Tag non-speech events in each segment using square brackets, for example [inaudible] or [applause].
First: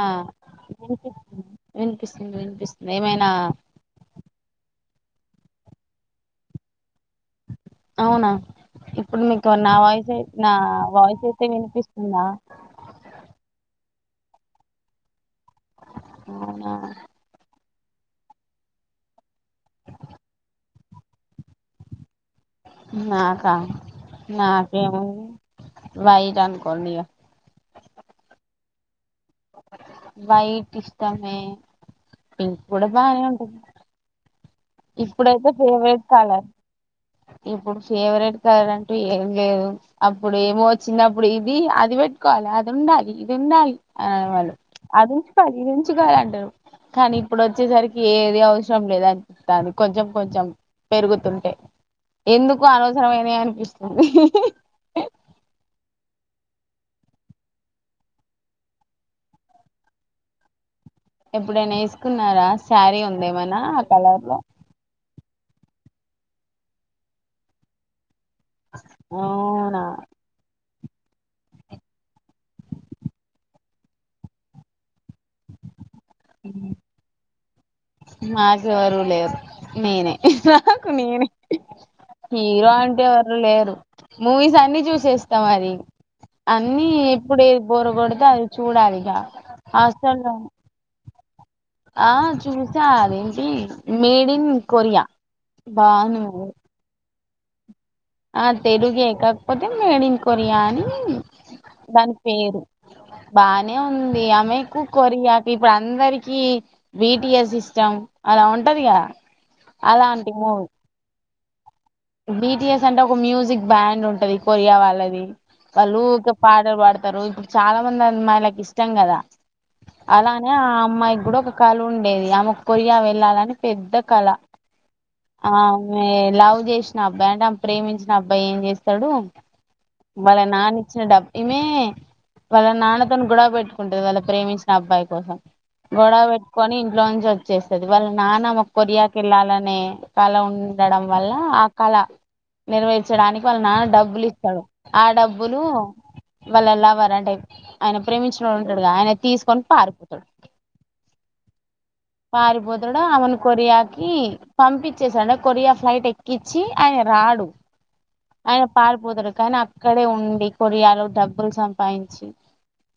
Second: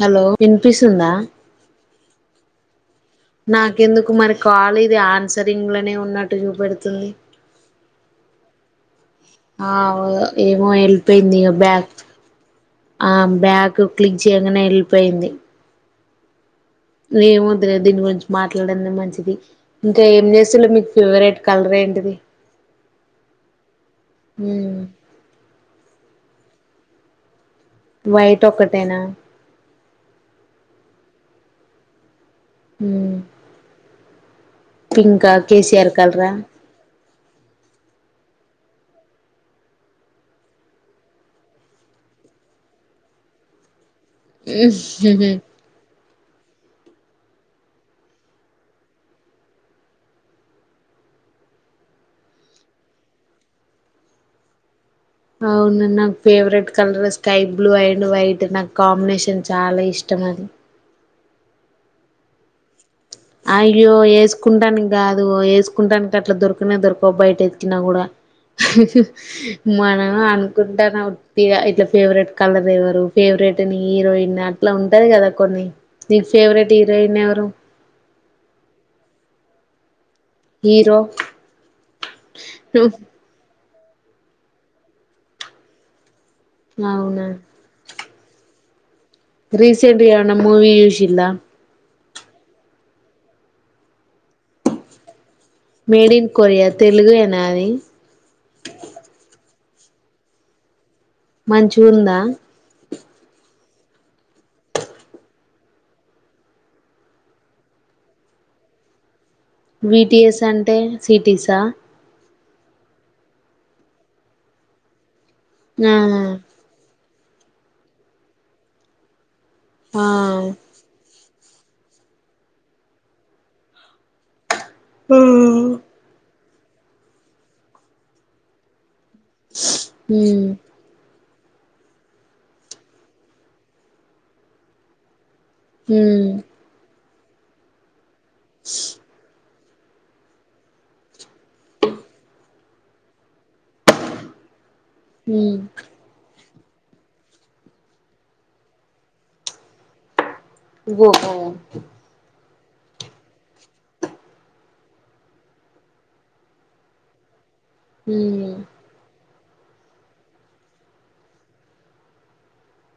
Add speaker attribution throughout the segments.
Speaker 1: ఆ
Speaker 2: హలో వినిపిస్తుందా
Speaker 1: వినిపిస్ విన్పిస్
Speaker 2: నాకెందుకు మరి కాలీ ఇది ఆన్సరింగ్ లనే ఉన్నట్టు చూపెడుతుంది
Speaker 1: అవునా ఇప్పుడు మీకు
Speaker 2: ఆ
Speaker 1: నా వాయిస్ నా
Speaker 2: ఏమో
Speaker 1: వాయిస్
Speaker 2: వెళ్ళిపోయింది
Speaker 1: అయితే
Speaker 2: ఇక బ్యాక్
Speaker 1: వినిపిస్తుందా
Speaker 2: ఆ బ్యాక్ క్లిక్ చేయగానే వెళ్ళిపోయింది
Speaker 1: అ
Speaker 2: నేమో తెలిదు దీని గురించి మాట్లాడ మంచిది ఇంకా ఏం చేస్తులో మీకు ఫేవరెట్ కలర్ ఏంటిది
Speaker 1: నాకా
Speaker 2: మ్మ్
Speaker 1: నాకే వైట కొనీయా
Speaker 2: వైట్ ఒక్కటేనా
Speaker 1: వైట్ ఇష్టమే ఇంక కూడా కూడా
Speaker 2: మ్మ్
Speaker 1: బాగా ఉంటది
Speaker 2: పింకా
Speaker 1: ఇప్పుడైతే
Speaker 2: కేసీఆర్
Speaker 1: ఫేవరెట్
Speaker 2: కలరా
Speaker 1: కాలర్ ఇప్పుడు ఫేవరెట్ సర అంటూ ఏం లేదు అప్పుడు ఏమో వచ్చినప్పుడు ఇది అది పెట్టుకోవాలి అది ఉండాలి ఇది ఉండాలి ఆ అదించి పరి ముచ్చుగాలు అంటారు కానీ ఇప్పుడు వచ్చేసరికి ఏది అవసరం లేదంత అది కొంచెం కొంచెం పెరుగుతుంటే ఎందుకు అనవసరమైనా అనిపిస్తుంది
Speaker 2: అవున నాకు favourite colour sky blue and white నాకు కాంబినేషన్ చాలా ఇష్టం అది
Speaker 1: ఎప్పుడైనా వేసుకున్నారా శారీ ఉందేమనా ఆ
Speaker 2: అయ్యో
Speaker 1: కలర్ లో
Speaker 2: వేసుకుంటాను కాదు వేసుకుంటడానికి అట్లా దొరికనే దొరకవు బయట ఎతుకినా కూడా
Speaker 1: అవునా
Speaker 2: మన అ గుంటాన ఉట్టిగా ఇట్లా ఫేవరెట్ కలర్ ఎవ్వరు ఫేవరెట్ హీరోయిన్ అట్లా ఉంటది కదా కొన్ని నీ ఫేవరెట్ హీరోయిన్ ఎవరు
Speaker 1: నాకు ఎవరు లేరు నేనే నాకు
Speaker 2: హీరో
Speaker 1: నేనే హీరో అంటే ఎవరు లేరు మూవీస్ అన్ని చూసేస్తాం మరి అన్నీ ఇప్పుడు ఏ బోరగొడతే అది చూడాలి ఇక
Speaker 2: రీసెంట్ గా
Speaker 1: హాస్టల్లో
Speaker 2: ఏమన్నా మూవి చూసిండా
Speaker 1: ఆ చూసా ఆది ఏంటి మేడ్ ఇన్ కొరియా
Speaker 2: మేడ్
Speaker 1: బాగుంది
Speaker 2: ఇన్
Speaker 1: మూవీ
Speaker 2: కొరియా తెలుగు ఎ నాది
Speaker 1: ఆ తెలుగు ఏ కాకపోతే మేడిన్ కొరియా అని దాని
Speaker 2: మంచిగుందా
Speaker 1: పేరు బానే ఉంది ఆమెకు కొరియాకి ఇప్పుడు అందరికీ బి టి ఎస్ ఇష్టం అలా ఉంటదిగా
Speaker 2: బి టి ఎస్ అంటే సిటీస్ తా
Speaker 1: బి టి ఎస్ అంటే ఒక మ్యూజిక్ బ్యాండ్ ఉంటది కొరియా వాళ్ళది
Speaker 2: ఆ
Speaker 1: వాళ్ళు ఊకె పాటలు పాడతారు చాలా మంది అమ్మాయిలకి ఇష్టం కదా
Speaker 2: ఆ
Speaker 1: అలానే ఆ అమ్మాయిక్ గుడా కలుండేది ఆమె కొరియా వెళ్ళాలని పెద్ద కళ ఆమె లవ్ జెష్ట్ నా [unintelligible] ప్రేమించిన అబ్బాయి ఏం జెత్ తడు వల్ల
Speaker 2: ఉమ్
Speaker 1: నాన ఇచ్చిన డబ్ ఈమె వల్ల నాన్న తోను గొడువ పెట్టుకుంటది వల్ల ప్రేమించిన అబ్బాయి కోసం గొడవ
Speaker 2: ఉమ్
Speaker 1: పెట్టుకొని ఇంట్లో నుంచి వచ్చేస్తాది నాన్న ఒక్ కొరియా కి వెళ్ళాలని నే వాళ్ల ఉండడం వల్ల కళ నెరవేర్చడానికి వల్ల నాన్న డబ్బులు ఇస్తాడు ఆ
Speaker 2: ఉమ్
Speaker 1: డబ్బులు వాళ్ళ లవర్ అంటే ఐపో ఆయన ప్రేమించినోడు ఉంటాడు గా ఆయన తీసుకొని పారిపోతాడు
Speaker 2: ఓహో ఒక్కే
Speaker 1: పారిపోతడు ఆమెను కొరియాకి పంపించేశాడా కొరియా ఫ్లైట్ ఎక్కి వచ్చి ఆయన రాడు
Speaker 2: ఉమ్
Speaker 1: అయన పారిపోతాడు కానీ అక్కడే ఉండి కొరియాలో డబ్బులు సంపాదించి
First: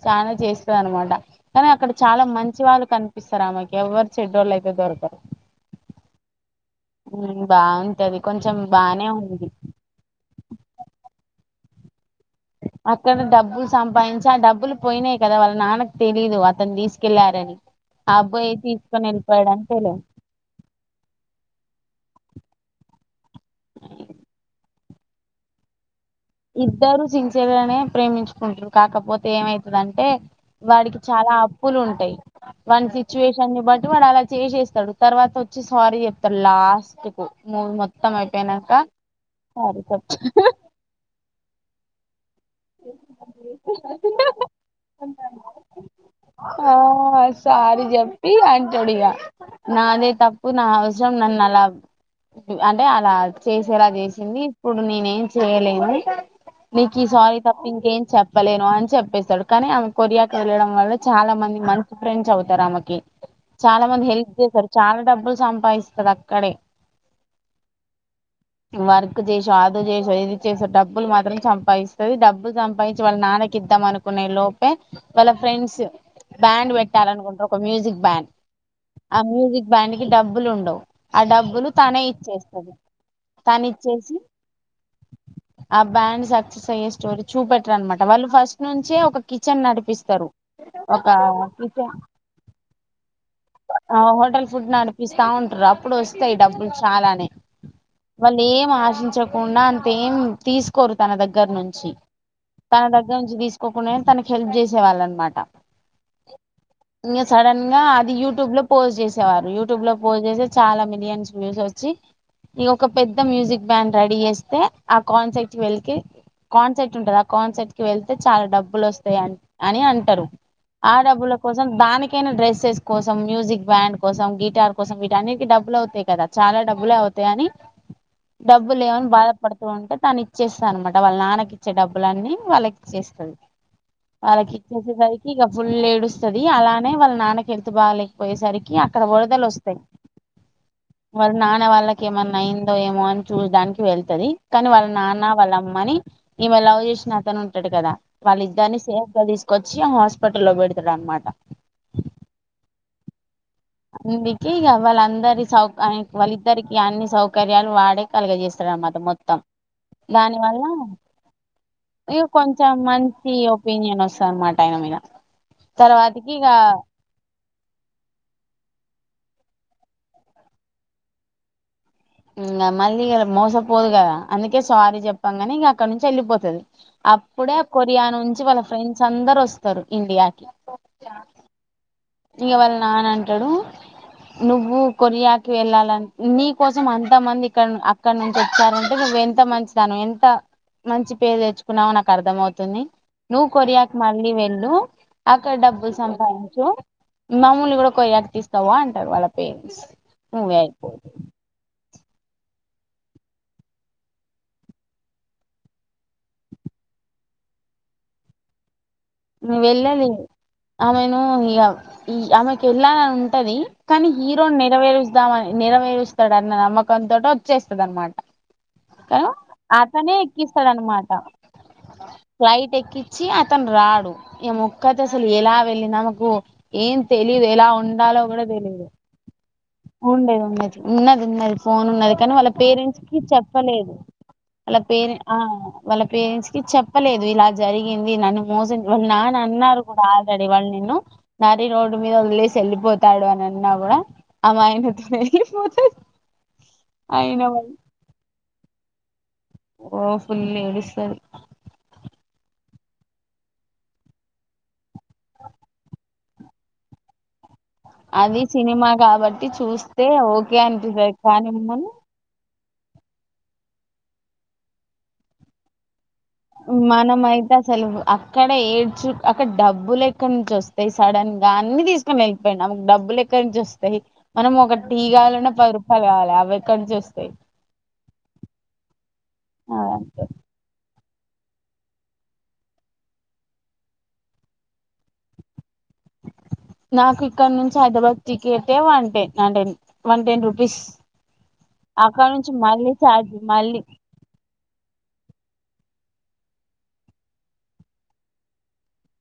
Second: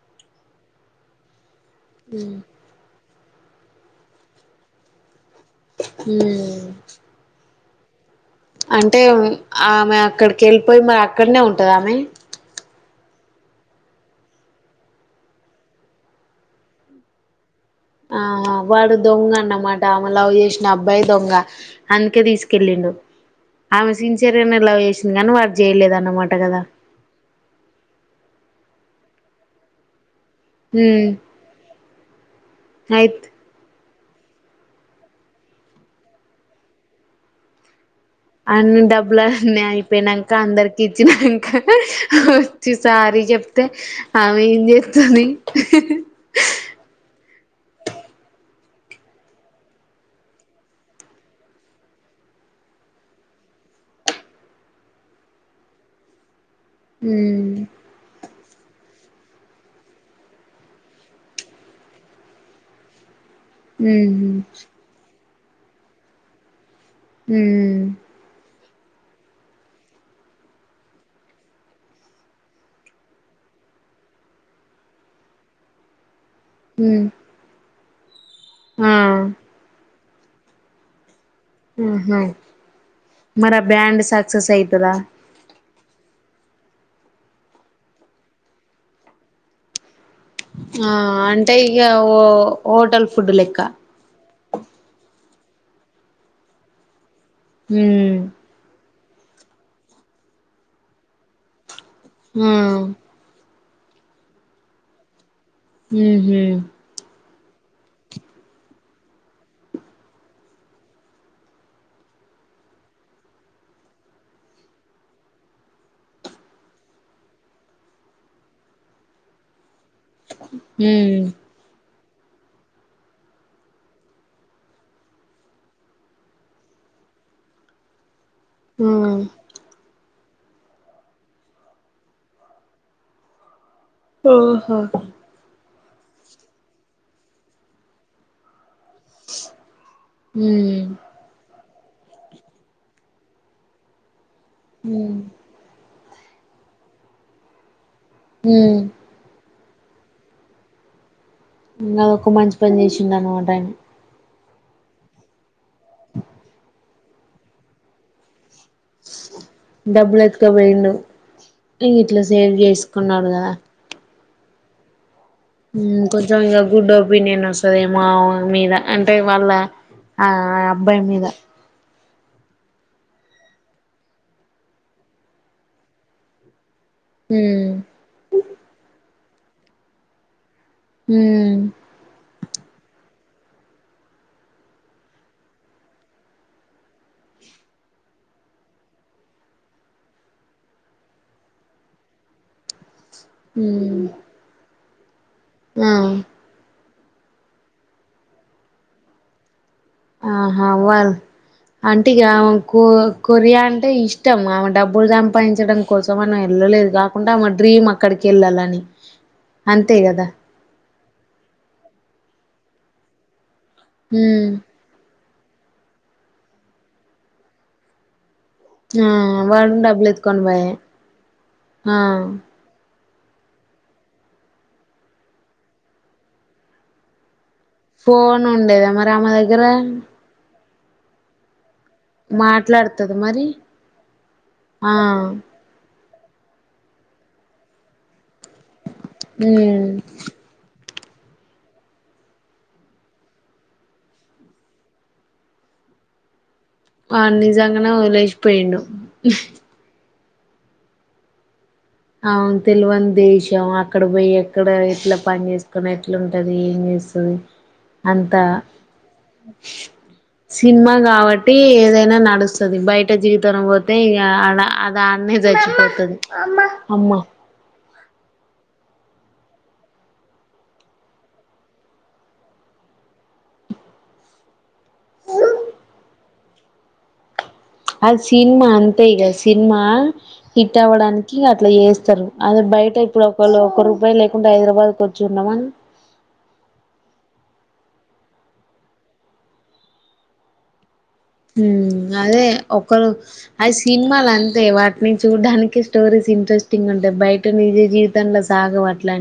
Speaker 1: చాలా చేస్తది అన్న మాట కానీ అక్కడ చాలా మంచి వాళ్ళు కని పిస్తారూ ఆమెకి ఎవ్వరు చెడ్డోళ్ళు అయితే దొరకారు
Speaker 2: ఉమ్
Speaker 1: బాగుంటది కొంచెం
Speaker 2: అంటే
Speaker 1: బానే
Speaker 2: ఉమ్
Speaker 1: ఉంది
Speaker 2: ఆమె అక్కడికి వెళ్ళిపోయి మరి అక్కడనే ఉన్ టదామే
Speaker 1: అక్కడ డబ్బులు సంపాదించి ఆ డబ్బులు పోయినాయి కదా వాళ్ళ నాన్నకు తెలీదు అతను తీసుకెళ్ళారని
Speaker 2: ఆహా వాడు దొంగ అన్నమాట
Speaker 1: తెలీదు
Speaker 2: ఆమె లవ్ చేసిన అబ్బాయి దొంగ అందుకే తీసుకెళ్ళిండు ఆమె సిన్సియర్ గానే లవ్ చేసింది నన్ను వాడ్ జేయలేదన్
Speaker 1: ఇద్దరు సించర గానే ప్రేమించుకుంటా కాకపోతే ఏమైతదంటే వాడికి
Speaker 2: ఉమ్
Speaker 1: చాలా అప్పులు ఉంటాయి వాన్
Speaker 2: అయిత్
Speaker 1: సిచ్యువేషన్ ని బ వాడు అలా చేసేస్తాడు తర్వాత వచ్చి సారీ చెప్తాడు లాస్ట్ కు మూవి మొత్
Speaker 2: అన్ని డబ్బులన్నీ అయిపోయినాక
Speaker 1: చెప్
Speaker 2: అందరికి ఇచ్చినా తిసారి చెప్తే ఆమె ఏం చేత్తుంది
Speaker 1: చారి చెప్పి అంటోడిగా నాదే తప్పు నా అవసరం నన్ను అలా అంటే అలా చేసేలా చేసింది ఇప్పుడు నేనేం చేయలేను నీకి సారి
Speaker 2: ఉమ్
Speaker 1: తప్ప ఇంకేం చెప్పలేను అని చెప్పేసి [unintelligible] ఆమె కొరియాకి వెళ్ళడం వల్ల చాలా మంది మంచి ఫ్రెండ్స్ అవుతారు ఆమెకి చాలా మంది హెల్ప్
Speaker 2: ఉమ్
Speaker 1: చేశారు చాలా డబ్బులు సంపాదిస్తది అక్కడే
Speaker 2: మ్మ్
Speaker 1: వర్క్ చేసా అదో చేసో ఇది చేసో డబ్బులు మాత్రం చంపాదిస్తది డబ్ బ్ సంపాయించి వాళ్ళ నాన్నకిద్దాం అనుకునే లోపే వాళ్ళ ఫ్రెండ్స్ బ్యాండ్
Speaker 2: ఉమ్
Speaker 1: పెట్టాలనుకొంట్రు ఒక మ్యూజిక్ బ్యాం ఆ మ్యూజక్ బ్యాం డబ్బులు ఉండవు ఆ డబ్బులు తానే
Speaker 2: ఆహా
Speaker 1: ఇచ్చేస్తది
Speaker 2: మరి ఆ
Speaker 1: తను
Speaker 2: బ్యాండ్
Speaker 1: ఇచ్చేసి
Speaker 2: సక్సెస్ అయితదా
Speaker 1: ఆ బ్యాండ్స్ [unintelligible] స్టోరీ చూపెట్ట అనమాట వాళ్ళు ఫస్ట్ నుంచి ఒక కిచెన్ నడిపిస్త
Speaker 2: ఆ అంటే ఇక ఓ హోటల్ ఫుడ్ లెక్క
Speaker 1: హోటల్ ఫుడ్ నడిపిస్తా అప్పుడు వస్తాయి డబ్బులు చాలానే
Speaker 2: ఉమ్
Speaker 1: వాళ్ళు ఏం ఆశించ పచ్చకుండా అంతేం తీసుకోరు తన దగ్గర నుంచి
Speaker 2: ఉహు
Speaker 1: త అగగా ఉంచిదిసు ఒక్కే తనకి హెల్ప్ చేసే వాళ్ళ అనమాట
Speaker 2: హ హ
Speaker 1: ఇంకా సడన్ గా అది యూట్యూబ్ లో పోస్ట్ చేసేవారు యూట్యూబ్ లో పోస్ట్ చేస్తే చాలా మిలియన్స్ వ్యూస్ వచ్చి ఇక ఒక పెద్ద మ్యూజిక్ బ్యాండ్ రెడీ చేస్తే ఆ కాన్సెప్ట్ వెళకి కాన్సెప్ట్ టురు ఆ కాన్సెట్ కి వెళ్తే చాలా డబ్బులు వస్తాయి అ అని అ ఆ
Speaker 2: ఉమ్
Speaker 1: డబ్బుల కోసం దానికి ఎనా డ్రెస్సెస్ కోసం మ్యూజిక్ బ్యాండ్ కోసం గిటార్ కోసం వట అన్ని డబ్బులు అవుతాయి కదా చాలా డబ్బులే అవుతాయి అని డబ్బు లే ఏమని బాధపడుతూ ఉంటే తను చేస్తా అనన్నమాట వాళ్ళ నాన్నకి వచ్చే డబ్బులన్నీ వాళ్ళకిచ్చస్తుంది అల
Speaker 2: ఓహో
Speaker 1: కిచ్చి సరికి ఇక ఫుల్ డుస్తుది అలానే వాళ్ళ నాన్నకి హెల్త్ బాగలేకపోయేసరి అక్కడ వరదలు వస్తాయి
Speaker 2: ఉమ్
Speaker 1: వాళ నాన్న వాళ్ ఏమన్నా అయిందో ఏమో అని చూడానికి వెళ్తది కానీ వాళ్ళ
Speaker 2: ఉమ్
Speaker 1: నాన్న వాళ్ళ అమ్మని ఈమె లవ్ చేసిన అతను ఉంటాడు కదా వాళ్లిద్దర్ని
Speaker 2: ఉమ్
Speaker 1: సేఫ్ గ దీస్ కొచ్చి హాస్పిటల్లో పెడతా అనమాట
Speaker 2: ఇంగ అదొక మంచి పని చేసిండ అనమాట టైం
Speaker 1: ఇగా వాళ్ళ అందరి సౌక అ వాళ్ళిద్దరికి అన్ని సౌకర్యాలు వాడే కలగ చేేస్ తడనా మొత్తం
Speaker 2: డబ్బులు
Speaker 1: దాని వల్ల
Speaker 2: ఎత్తుకపోయిండు ఇట్లా సేవ్
Speaker 1: కొంచెం ఇగ
Speaker 2: చేసుకున్నాడు
Speaker 1: మంచి ఒపీనియన్ వస్ టమాటాయన మీద
Speaker 2: ఊ
Speaker 1: తర్వాతకి
Speaker 2: కొంచెం ఇగ
Speaker 1: ఇక
Speaker 2: గుడ్ ఒపీనియన్ వస్తదేమో ఆమ మీద అంటే వాళ్ళ ఆ అబ్బాయి మీద
Speaker 1: ఇ మళ్ళీ మోసపోదు కదా అందుకే సారీ చెప్పంగనే ఇంగ అక్కడ నుంచి వెళ్లిపోతది అప్పుడే
Speaker 2: ఉమ్
Speaker 1: కొరియా నుంచి వాళ్ళ ఫ్రెండ్స్ అందరు వస్తారు ఇండియాకి
Speaker 2: ఊ
Speaker 1: ఇక వాళ్ళ నాన అంటాడు నువ్వు కొరియాకి వెళ్ళాలని నీ కోసం అంత మంది ఇక్కడ అక్కడ నుంచి వచ్చారంటే నువ్వు ఎంత మంచి దానివి ఎంత మంచి పేరు తెచ్చుకున్నావో నాకు అర్థం అవుతుంది నువ్ కొరియాకి
Speaker 2: ఉమ్
Speaker 1: మళ్లీ వెళ్లు అక్కడ డబ్బులు
Speaker 2: ఆ
Speaker 1: సంపాదించు మామూలు కూడా ఒక [unintelligible] అంటారు వాళ్ళ పేరెంట్స్ ఇంగ
Speaker 2: ఆహా
Speaker 1: అయిపో
Speaker 2: వాల్ అంటే ఇగ కొ ఆ కొరియా అంటే ఇష్టం ఆమె డబ్బులు సంపాదించడం కోసం మనం వెళ్ళలేదు కాకుండా ఆమె డ్రీమ్ అక్కడికి వెళ్ళాలని
Speaker 1: నువ్
Speaker 2: అంతే
Speaker 1: వెళ్ళాలి
Speaker 2: కదా
Speaker 1: ఆమెను ఇగ ఈ ఆమెకి వెళ్ళాలని ఉంటది కానీ
Speaker 2: ఉమ్
Speaker 1: హీరో నెరవేరు వద్దామని నెరవేరుస్తాడన్న నమ్మకంతోట వచ్చేస్తదనమాట
Speaker 2: ఆ వాడు డబ్బులు ఎతుకని బాయే
Speaker 1: అనమాట
Speaker 2: ఆ
Speaker 1: చి అతను రాడు ఏ ముక్కత్ అసలు ఎలా వెళ్ళ నమకు ఏన్ తెలిదు
Speaker 2: ఫోన్ ఉండేదా మరి ఆమ దగ్గర
Speaker 1: ఉండేది ఉన్నది ఉన్నది ఉన్నది ఫోన్ ఉన్నది కానీ వాళ్ళ పేరెంట్స్
Speaker 2: మాట్లాడుతదా
Speaker 1: కి
Speaker 2: మరి
Speaker 1: చెప్పలేదు వాళ్ళ పేర ఆ వాళ్ళ పేరెంట్స్ కి చెప్పలేదు ఇలా జరిగింది నన్ను మోసం వాళ్ నాన్న
Speaker 2: ఉమ్
Speaker 1: అన్నారు కూడా ఆల్డ్రేడి వాళ్ళు నిను నరి రోడ్డు మీద వదిలేసి వెళ్ళిపోతాడు అని అన్నా కూడా ఆమే ఆయనతో వెళ్ళిపోతాది
Speaker 2: ఆ నిజంగనే ఒదిలేసి పోయిడు [unintelligible]
Speaker 1: ఓ ఫుల్ ఏడుస్తాది
Speaker 2: అవును తేల్వని దేశం అక్కడ పోయి ఎక్కడ ఇట్లా పని చేసుకునీ ఏట్లుటది ఏం చేస్తది
Speaker 1: అది
Speaker 2: అంతా
Speaker 1: సినిమా కాబట్టి చూస్తే ఓకే అంటుంది కాని మానం
Speaker 2: ది బయట జీవితరం పోతే ఇగా అడా ఆ అ అడ్నే చచ్చిపోతది అమ్మ
Speaker 1: మానమైతే అసలు అక్కడ ఏడ్చు అక్కడ డబ్బులు ఎక్కడి నుంచి వస్తాయి సడన్ గా అన్ని తీసుకొని వెళ్ళిపోయిడు అమే కి డబ్బులు ఎక్కడి నుంచి వస్తాయి మనం ఒక టీ గావల్లన పది రూపాయలు కావాల ఎకడి నుంచి యిస్తే
Speaker 2: అ సినిమా అంత ఇగ సినిమా
Speaker 1: అదంతే
Speaker 2: హిట్ అవడాకి అట్లా చేస్తారు అది బయట ఇప్పుడు ఒకవేళ ఒక రూపాయి లేకుండా హైదరాబాద్కు వచ్చి ఉండమను
Speaker 1: నాకు ఇక్కడ నుంచి హైదరాబాద్ టికెటే one ten ten one ten rupees
Speaker 2: హమ్
Speaker 1: అక్కడ
Speaker 2: అదే
Speaker 1: నుంచి మళ్ళీ
Speaker 2: ఒకరు
Speaker 1: ఛార్జ్
Speaker 2: అది
Speaker 1: మళ్ళీ
Speaker 2: సినిమాలు అంతే వాటిని చూడ్డానికి స్టోరీస్ ఇంట్రెస్టింగ్ ఉంటాయి బయట నిజ జీవితంలో సాగవు అట్ల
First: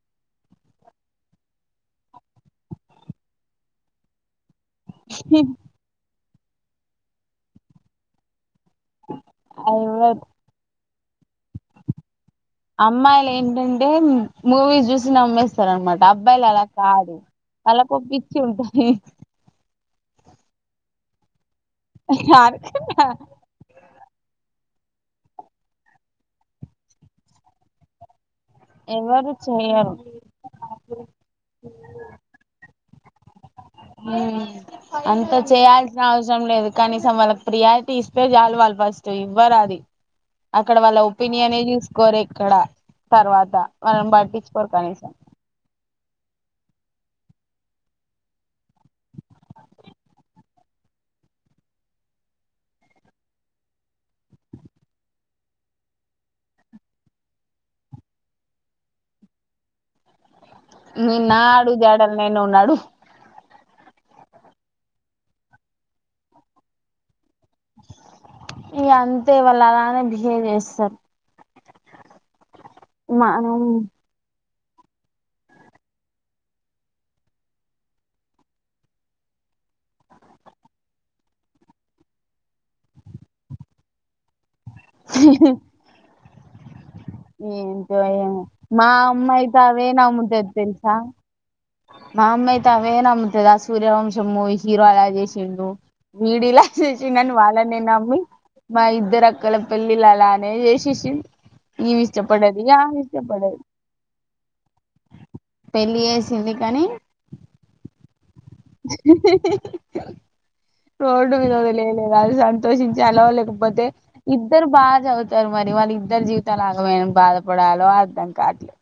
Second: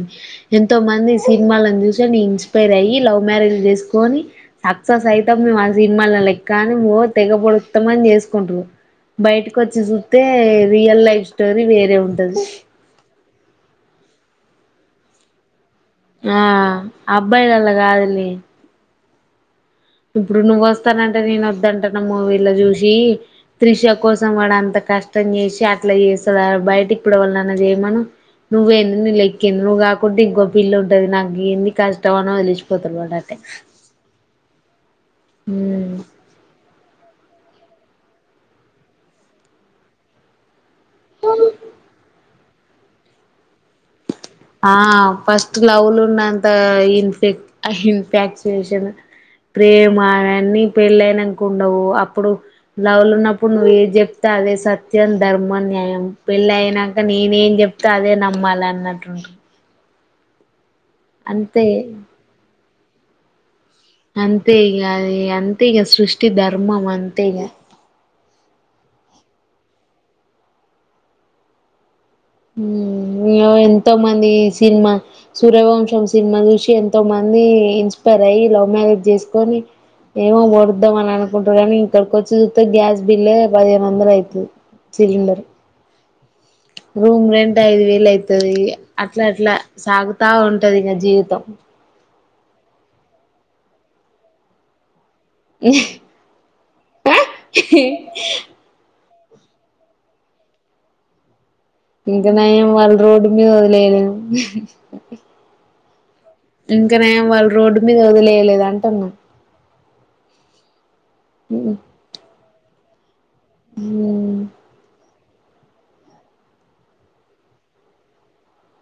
Speaker 2: ఎంతో మంది సినిమాలను చూసిని ఇన్స్పైర్ అయ్యి లవ్ మ్యారేజ్లు చేసుకొని సక్సెస్ అయితం మేము ఆ సినిమాల లైక్ ఓ తెగ పాడుతాం అని చేసుకుంట్రు బయటికి వచ్చి సూస్తే
Speaker 1: ఎవరు
Speaker 2: రియల్ లైఫ్ స్టోరీ వేరే ఉంటది
Speaker 1: అమ్మాయిలు ఏంటంటే మూవీ చూసి నమ్మేస్త అనమాట
Speaker 2: ఆ
Speaker 1: అబ్బాయిలు అలా కాదు
Speaker 2: అబ్బాయిలల్ల
Speaker 1: అలాకు
Speaker 2: కాదులే
Speaker 1: ప్పిచి ఉంటాది
Speaker 2: ఇప్పుడు నువ్వు వస్తానంటే నేను దంటన మూవీలో చూసి త్రిష కోసం సం వాడు అంత కష్టం చేసి అట్లా చేస్తారు బయట ఇప్పుడ ఒళ్ళుయిన చేయమను నువ్వేంది నీ
Speaker 1: ఎవరు
Speaker 2: లెక్కింది నువ్వు
Speaker 1: చేయరు
Speaker 2: కాకుంటే ఇంకో పిల్లు ఉంటది నాకు ఈయన్ని కష్టం అనీ ఒడిలేసిపో [unintelligible]
Speaker 1: హమ్ అంత
Speaker 2: ఉమ్
Speaker 1: చేయాల్సిన అవసరం లేదు కనీసం వాళ్ళకి ప్రియారీటీ ఇస్తే చాలు వాళ్ళు ఫస్ట్ ఇవ్వరాది అక్కడ వాళ్ళ ఒపీనియనే చూసుకోర ఇక్కడ తర్వాత మనం బట్
Speaker 2: ఆ ఫస్ట్ లవులు ఉన్నంత ఇన్ఫ ఇన్ఫాక్చుయేషన్ ప్రేమ అవన్నీ పెళ్లి అయినాక ఉండవు అప్పుడు లవ్ ల ఉన్నప్పుడు నువ్ ఏది చెప్తా అదే సత్యం ధర్మం న్యాయం పెళ్ళి అయినాక నేనే ఏం చెప్తా అదే నమ్మాలి అన్నట్టుంటుంది
Speaker 1: ని నా
Speaker 2: అంతే
Speaker 1: అడుగు జాడల్ నువ్ నడువు
Speaker 2: అంతే ఇగ అది అంతేగా సృష్టి ధర్మం అంతేగా
Speaker 1: ఇగ అంతే వాళ్ళు అలానే బిహేవ్ చేస్తారు
Speaker 2: ఉ ఇయో
Speaker 1: మనం
Speaker 2: ఎంతో మందిస్ సినిమా సూర్యవంశం సినిమా చూసి ఎంతో మంది ఇన్స్పైర్ అయి లవ్ మ్యారేజ్ చేసుకొని ఏమో వోడుద్దాం అని అనుకుంటారు కాని ఇక్కడికి వచ్చి చూతే గ్యాస్ బిల్లే పదిహేను వందలు అయి ఉ సిలిండర్ రూమ్ రెంట్ ఐదు
Speaker 1: ఏంటో
Speaker 2: వేలు
Speaker 1: ఏమో
Speaker 2: అయితది
Speaker 1: మా
Speaker 2: అట్లా
Speaker 1: అమ్మ
Speaker 2: అట్లా
Speaker 1: అయితే అవే
Speaker 2: సాగుతా
Speaker 1: నమ్ముతది
Speaker 2: ఉంటది ఇగ
Speaker 1: తెలుసా
Speaker 2: జీవితం
Speaker 1: మా అమ్మ అయితే అవే నమ్ముతది ఆ సూర్యవంశం మూవి హీరో అలా చేసి సిండు వీడిలా చేసిండు వాళ్ళ ని నమ్మి మా ఇద్దరు అక్ గలపెళ్లిలాలనే జేశేషిమ్
Speaker 2: ఇంక నయం వాళ్ళు రోడ్డు మీద వదిలివేయలేదు
Speaker 1: పెళ్లి ఏసి
Speaker 2: ఇంకా నయం వాళ్ళు రోడ్డు మీద వదిలేయలే
Speaker 1: రోడ్డు మీద వదిలిలేదు అది సంతోషించలో లేకపోతే ఇద్దరు బాజ అవుతారు మరి వాళ్ళ ఇద్దరి జీవితాలు ఆగం అయ్యినం అని బాధపడాలో అర్థం కాట్లే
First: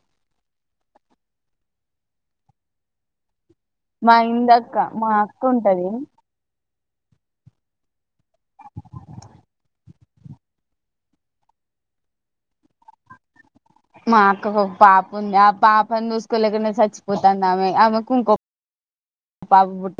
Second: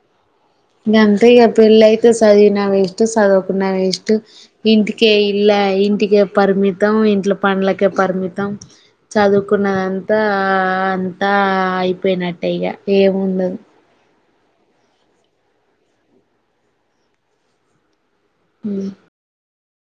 Speaker 2: గంతే ఇగ పెళ్లి అయితే సదివిన వెస్ట్ సదువుక్ ఉన్నా వెస్ట్
Speaker 1: మా ఇందక్క మా
Speaker 2: ఇంటికే
Speaker 1: అక్క
Speaker 2: ఇల్లా
Speaker 1: ఉంటది
Speaker 2: ఇంటికే పరిమిత్ మొత్తం ఇంట్లో పండ్లకే పరిమితం చదువుకున్నదంతా అంతా అయిపోయినట్టే ఇగ ఏముండదు
Speaker 1: మా అక్కకు ఒక పాప ఉంది ఆ పాపని చూసుకోలేకనే చచ్చిపోతంది ఆమె ఆమెకు ఇంకొ
Speaker 2: ఉ
Speaker 1: బాబు బుట్టు